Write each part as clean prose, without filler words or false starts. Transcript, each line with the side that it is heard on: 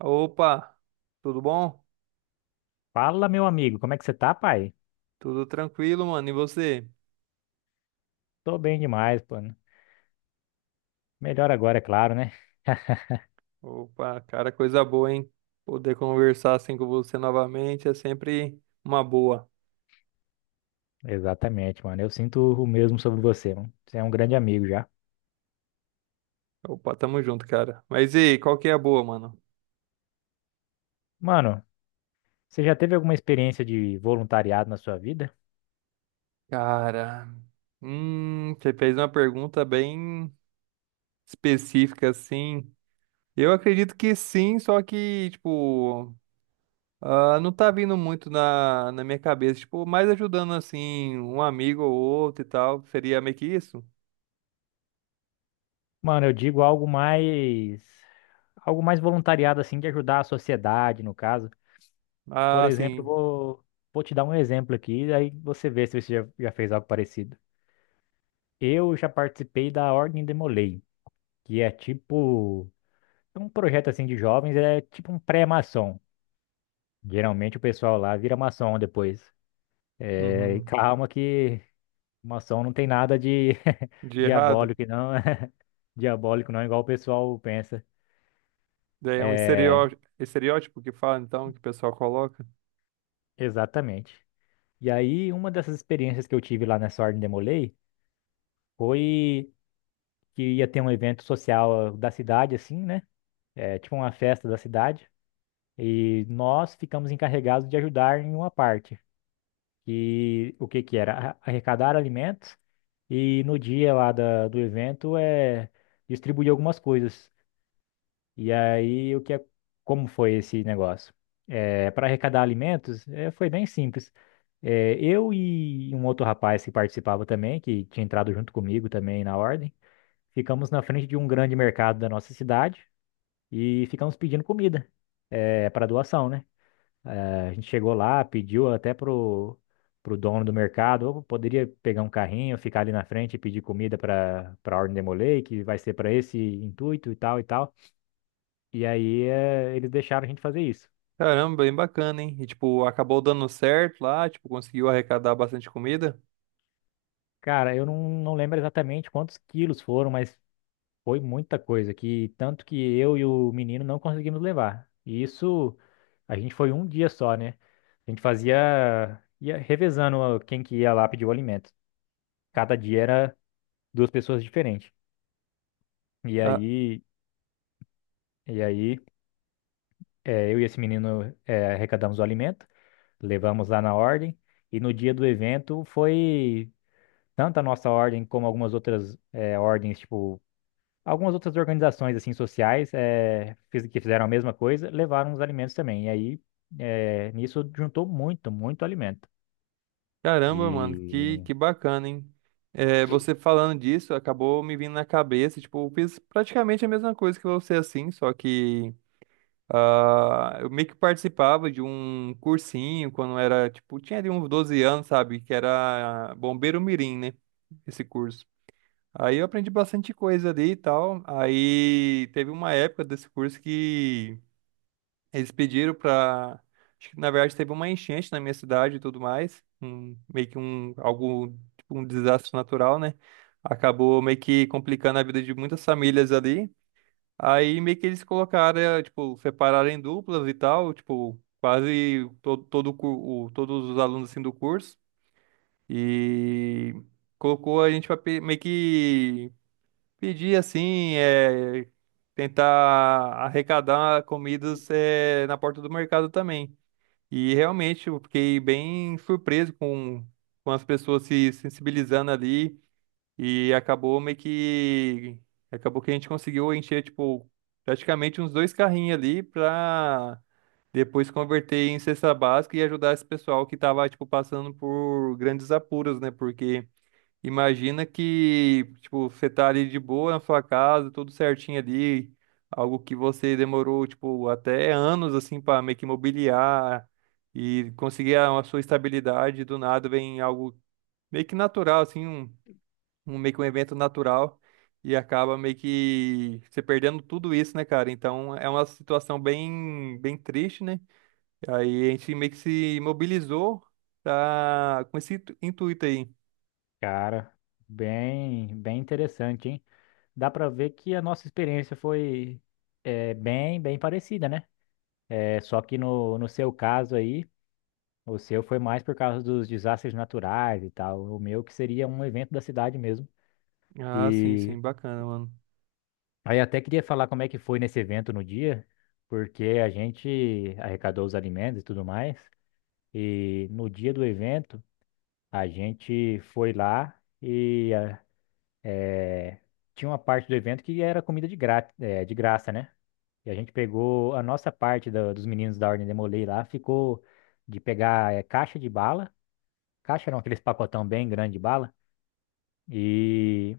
right: Opa, tudo bom?
left: Fala, meu amigo, como é que você tá, pai?
right: Tudo tranquilo, mano. E você?
left: Tô bem demais, pô. Né? Melhor agora, é claro, né?
right: Opa, cara, coisa boa, hein? Poder conversar assim com você novamente é sempre uma boa.
left: Exatamente, mano. Eu sinto o mesmo sobre você, mano. Você é um grande amigo já.
right: Opa, tamo junto, cara. Mas e aí, qual que é a boa, mano?
left: Mano, você já teve alguma experiência de voluntariado na sua vida?
right: Cara, você fez uma pergunta bem específica, assim. Eu acredito que sim, só que, tipo, ah, não tá vindo muito na minha cabeça. Tipo, mais ajudando, assim, um amigo ou outro e tal. Seria meio que isso?
left: Mano, eu digo algo mais. Algo mais voluntariado, assim, de ajudar a sociedade, no caso. Por
right: Ah,
left: exemplo,
right: sim.
left: vou te dar um exemplo aqui, aí você vê se você já fez algo parecido. Eu já participei da Ordem Demolei, que é tipo. É um projeto assim de jovens, é tipo um pré-maçom. Geralmente o pessoal lá vira maçom depois. É, e
right: Uhum.
left: calma que maçom não tem nada de
right: De errado.
left: diabólico, não. Diabólico não, igual o pessoal pensa.
right: Daí é um
left: É,
right: estereótipo que fala, então, que o pessoal coloca.
left: exatamente. E aí, uma dessas experiências que eu tive lá nessa Ordem Demolei foi que ia ter um evento social da cidade, assim, né? É, tipo uma festa da cidade. E nós ficamos encarregados de ajudar em uma parte. E o que que era? Arrecadar alimentos. E no dia lá do evento é distribuir algumas coisas. E aí o que é, como foi esse negócio? É, para arrecadar alimentos, é, foi bem simples. É, eu e um outro rapaz que participava também, que tinha entrado junto comigo também na ordem, ficamos na frente de um grande mercado da nossa cidade e ficamos pedindo comida, é, para doação, né? Eh, a gente chegou lá, pediu até pro dono do mercado: "Ô, poderia pegar um carrinho, ficar ali na frente e pedir comida para a Ordem Demolei, que vai ser para esse intuito e tal e tal." E aí eles deixaram a gente fazer isso.
right: Caramba, bem bacana, hein? E, tipo, acabou dando certo lá, tipo, conseguiu arrecadar bastante comida.
left: Cara, eu não, não lembro exatamente quantos quilos foram, mas foi muita coisa, que tanto que eu e o menino não conseguimos levar. E isso a gente foi um dia só, né? A gente fazia, ia revezando quem que ia lá pedir o alimento. Cada dia era duas pessoas diferentes. E
right: Ah,
left: aí, e aí, eu e esse menino arrecadamos o alimento, levamos lá na ordem, e no dia do evento foi tanto a nossa ordem como algumas outras ordens, tipo, algumas outras organizações assim sociais que fizeram a mesma coisa, levaram os alimentos também. E aí, nisso juntou muito alimento.
right: caramba, mano,
left: E,
right: que bacana, hein? É, você falando disso, acabou me vindo na cabeça, tipo, eu fiz praticamente a mesma coisa que você, assim, só que ah, eu meio que participava de um cursinho quando era, tipo, tinha ali uns 12 anos, sabe? Que era Bombeiro Mirim, né? Esse curso. Aí eu aprendi bastante coisa ali e tal. Aí teve uma época desse curso que eles pediram pra. Acho que na verdade teve uma enchente na minha cidade e tudo mais. Um, meio que um algo tipo um desastre natural, né? Acabou meio que complicando a vida de muitas famílias ali. Aí meio que eles colocaram, tipo, separaram em duplas e tal, tipo, quase todo, todos os alunos assim do curso. E colocou a gente pra meio que pedir assim, é, tentar arrecadar comidas, é, na porta do mercado também. E realmente eu fiquei bem com as pessoas se sensibilizando ali e acabou que a gente conseguiu encher, tipo, praticamente uns dois carrinhos ali para depois converter em cesta básica e ajudar esse pessoal que tava tipo passando por grandes apuros, né? Porque imagina que, tipo, você tá ali de boa na sua casa, tudo certinho ali, algo que você demorou, tipo, até anos, assim, para meio que mobiliar e conseguir a sua estabilidade, do nada vem algo meio que natural, assim, um meio que um evento natural e acaba meio que você perdendo tudo isso, né, cara? Então é uma situação bem, bem triste, né? Aí a gente meio que se mobilizou tá, com esse intuito aí.
left: cara, bem interessante, hein? Dá pra ver que a nossa experiência foi bem parecida, né? É só que no seu caso aí, o seu foi mais por causa dos desastres naturais e tal. O meu que seria um evento da cidade mesmo.
right: Ah, sim,
left: E
right: sim, bacana, mano.
left: aí até queria falar como é que foi nesse evento no dia, porque a gente arrecadou os alimentos e tudo mais. E no dia do evento, a gente foi lá e eh, tinha uma parte do evento que era comida de graça, né? E a gente pegou a nossa parte dos meninos da Ordem Demolei lá, ficou de pegar eh, caixa de bala caixa, não, aqueles pacotão bem grande de bala, e,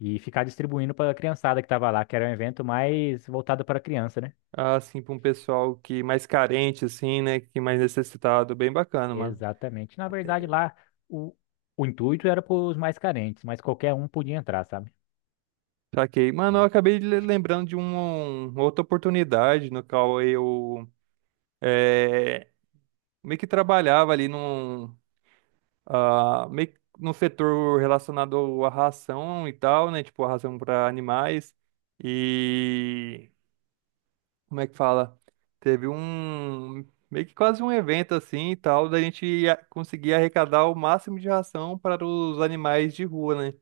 left: e ficar distribuindo para a criançada que estava lá, que era um evento mais voltado para criança, né?
right: Ah, assim, pra um pessoal que mais carente, assim, né? Que mais necessitado. Bem bacana, mano.
left: Exatamente. Na verdade, lá o, o intuito era para os mais carentes, mas qualquer um podia entrar, sabe?
right: Saquei. Mano, eu
left: E,
right: acabei de lembrando de um, uma outra oportunidade no qual eu é, meio que trabalhava ali num, ah, meio que num setor relacionado à ração e tal, né? Tipo, a ração para animais. E como é que fala? Teve um meio que quase um evento assim e tal, conseguir arrecadar o máximo de ração para os animais de rua, né?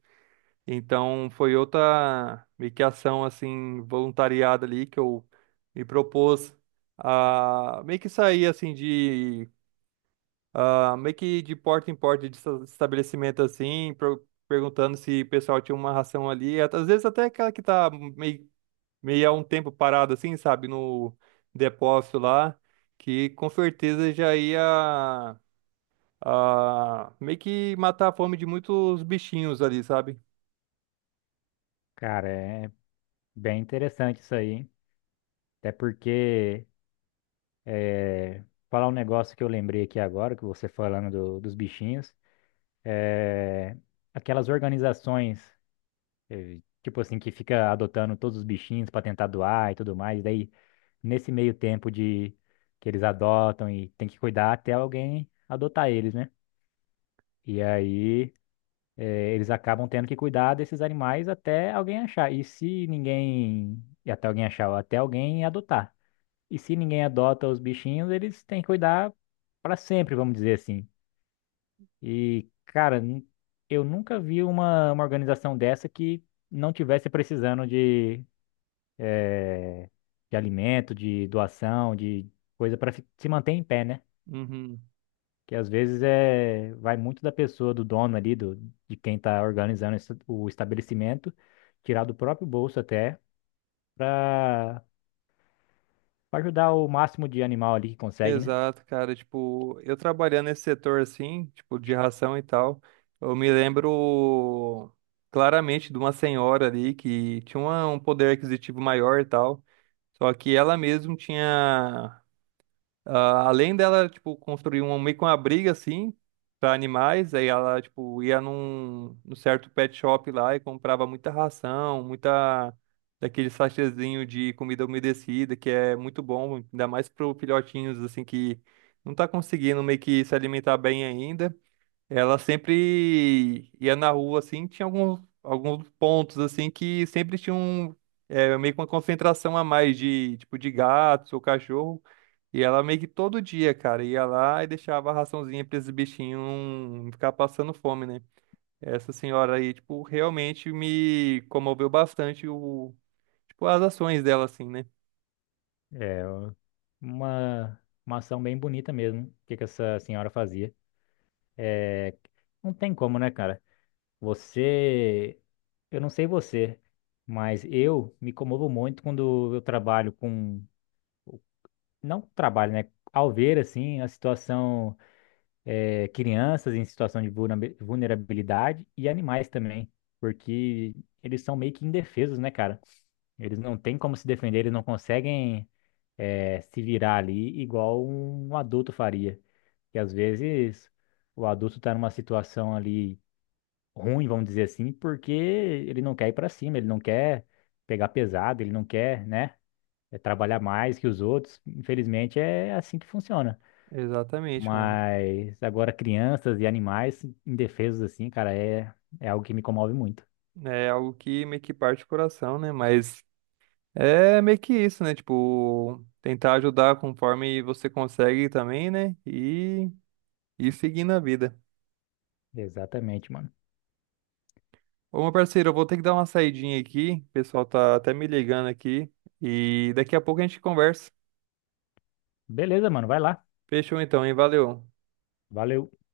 right: Então foi outra meio que ação assim voluntariada ali que eu me propus a meio que sair assim de ah, meio que de porta em porta de estabelecimento assim, perguntando se o pessoal tinha uma ração ali, às vezes até aquela que tá meio meio a um tempo parado assim, sabe, no depósito lá, que com certeza já ia, a, meio que matar a fome de muitos bichinhos ali, sabe?
left: cara, é bem interessante isso aí, hein? Até porque, é, falar um negócio que eu lembrei aqui agora, que você falando dos bichinhos, é, aquelas organizações tipo assim, que fica adotando todos os bichinhos para tentar doar e tudo mais. Daí, nesse meio tempo de que eles adotam e tem que cuidar até alguém adotar eles, né? E aí, eles acabam tendo que cuidar desses animais até alguém achar. E se ninguém. E até alguém achar, ou até alguém adotar. E se ninguém adota os bichinhos, eles têm que cuidar para sempre, vamos dizer assim. E, cara, eu nunca vi uma organização dessa que não tivesse precisando de alimento, de doação, de coisa para se manter em pé, né?
right: Uhum.
left: Que às vezes é vai muito da pessoa, do dono ali, de quem está organizando o estabelecimento, tirar do próprio bolso até para ajudar o máximo de animal ali que consegue, né?
right: Exato, cara, tipo, eu trabalhando nesse setor assim, tipo, de ração e tal, eu me lembro claramente de uma senhora ali que tinha um poder aquisitivo maior e tal, só que ela mesma tinha ah, além dela, tipo, construir um, meio que uma briga, assim, pra animais, aí ela, tipo, ia num certo pet shop lá e comprava muita ração, muita daquele sachêzinho de comida umedecida, que é muito bom, ainda mais pro filhotinhos, assim, que não tá conseguindo meio que se alimentar bem ainda. Ela sempre ia na rua, assim, tinha alguns pontos, assim, que sempre tinha um, é, meio que uma concentração a mais de, tipo, de gatos ou cachorro, e ela meio que todo dia, cara, ia lá e deixava a raçãozinha pra esses bichinhos não ficar passando fome, né? Essa senhora aí, tipo, realmente me comoveu bastante o, tipo, as ações dela, assim, né?
left: É uma ação bem bonita mesmo, o que que essa senhora fazia. É, não tem como, né, cara? Você, eu não sei você, mas eu me comovo muito quando eu trabalho com não trabalho, né? Ao ver, assim, a situação, crianças em situação de vulnerabilidade e animais também, porque eles são meio que indefesos, né, cara? Eles não têm como se defender, eles não conseguem, se virar ali igual um adulto faria. E às vezes o adulto tá numa situação ali ruim, vamos dizer assim, porque ele não quer ir pra cima, ele não quer pegar pesado, ele não quer, né? É trabalhar mais que os outros. Infelizmente, é assim que funciona.
right: Exatamente, mano.
left: Mas agora crianças e animais indefesos assim, cara, é algo que me comove muito.
right: É algo que meio que parte o coração, né? Mas é meio que isso, né? Tipo, tentar ajudar conforme você consegue também, né? E seguindo a vida.
left: Exatamente, mano.
right: Ô, meu parceiro, eu vou ter que dar uma saidinha aqui. O pessoal tá até me ligando aqui. E daqui a pouco a gente conversa.
left: Beleza, mano, vai lá.
right: Fechou então, hein? Valeu.
left: Valeu.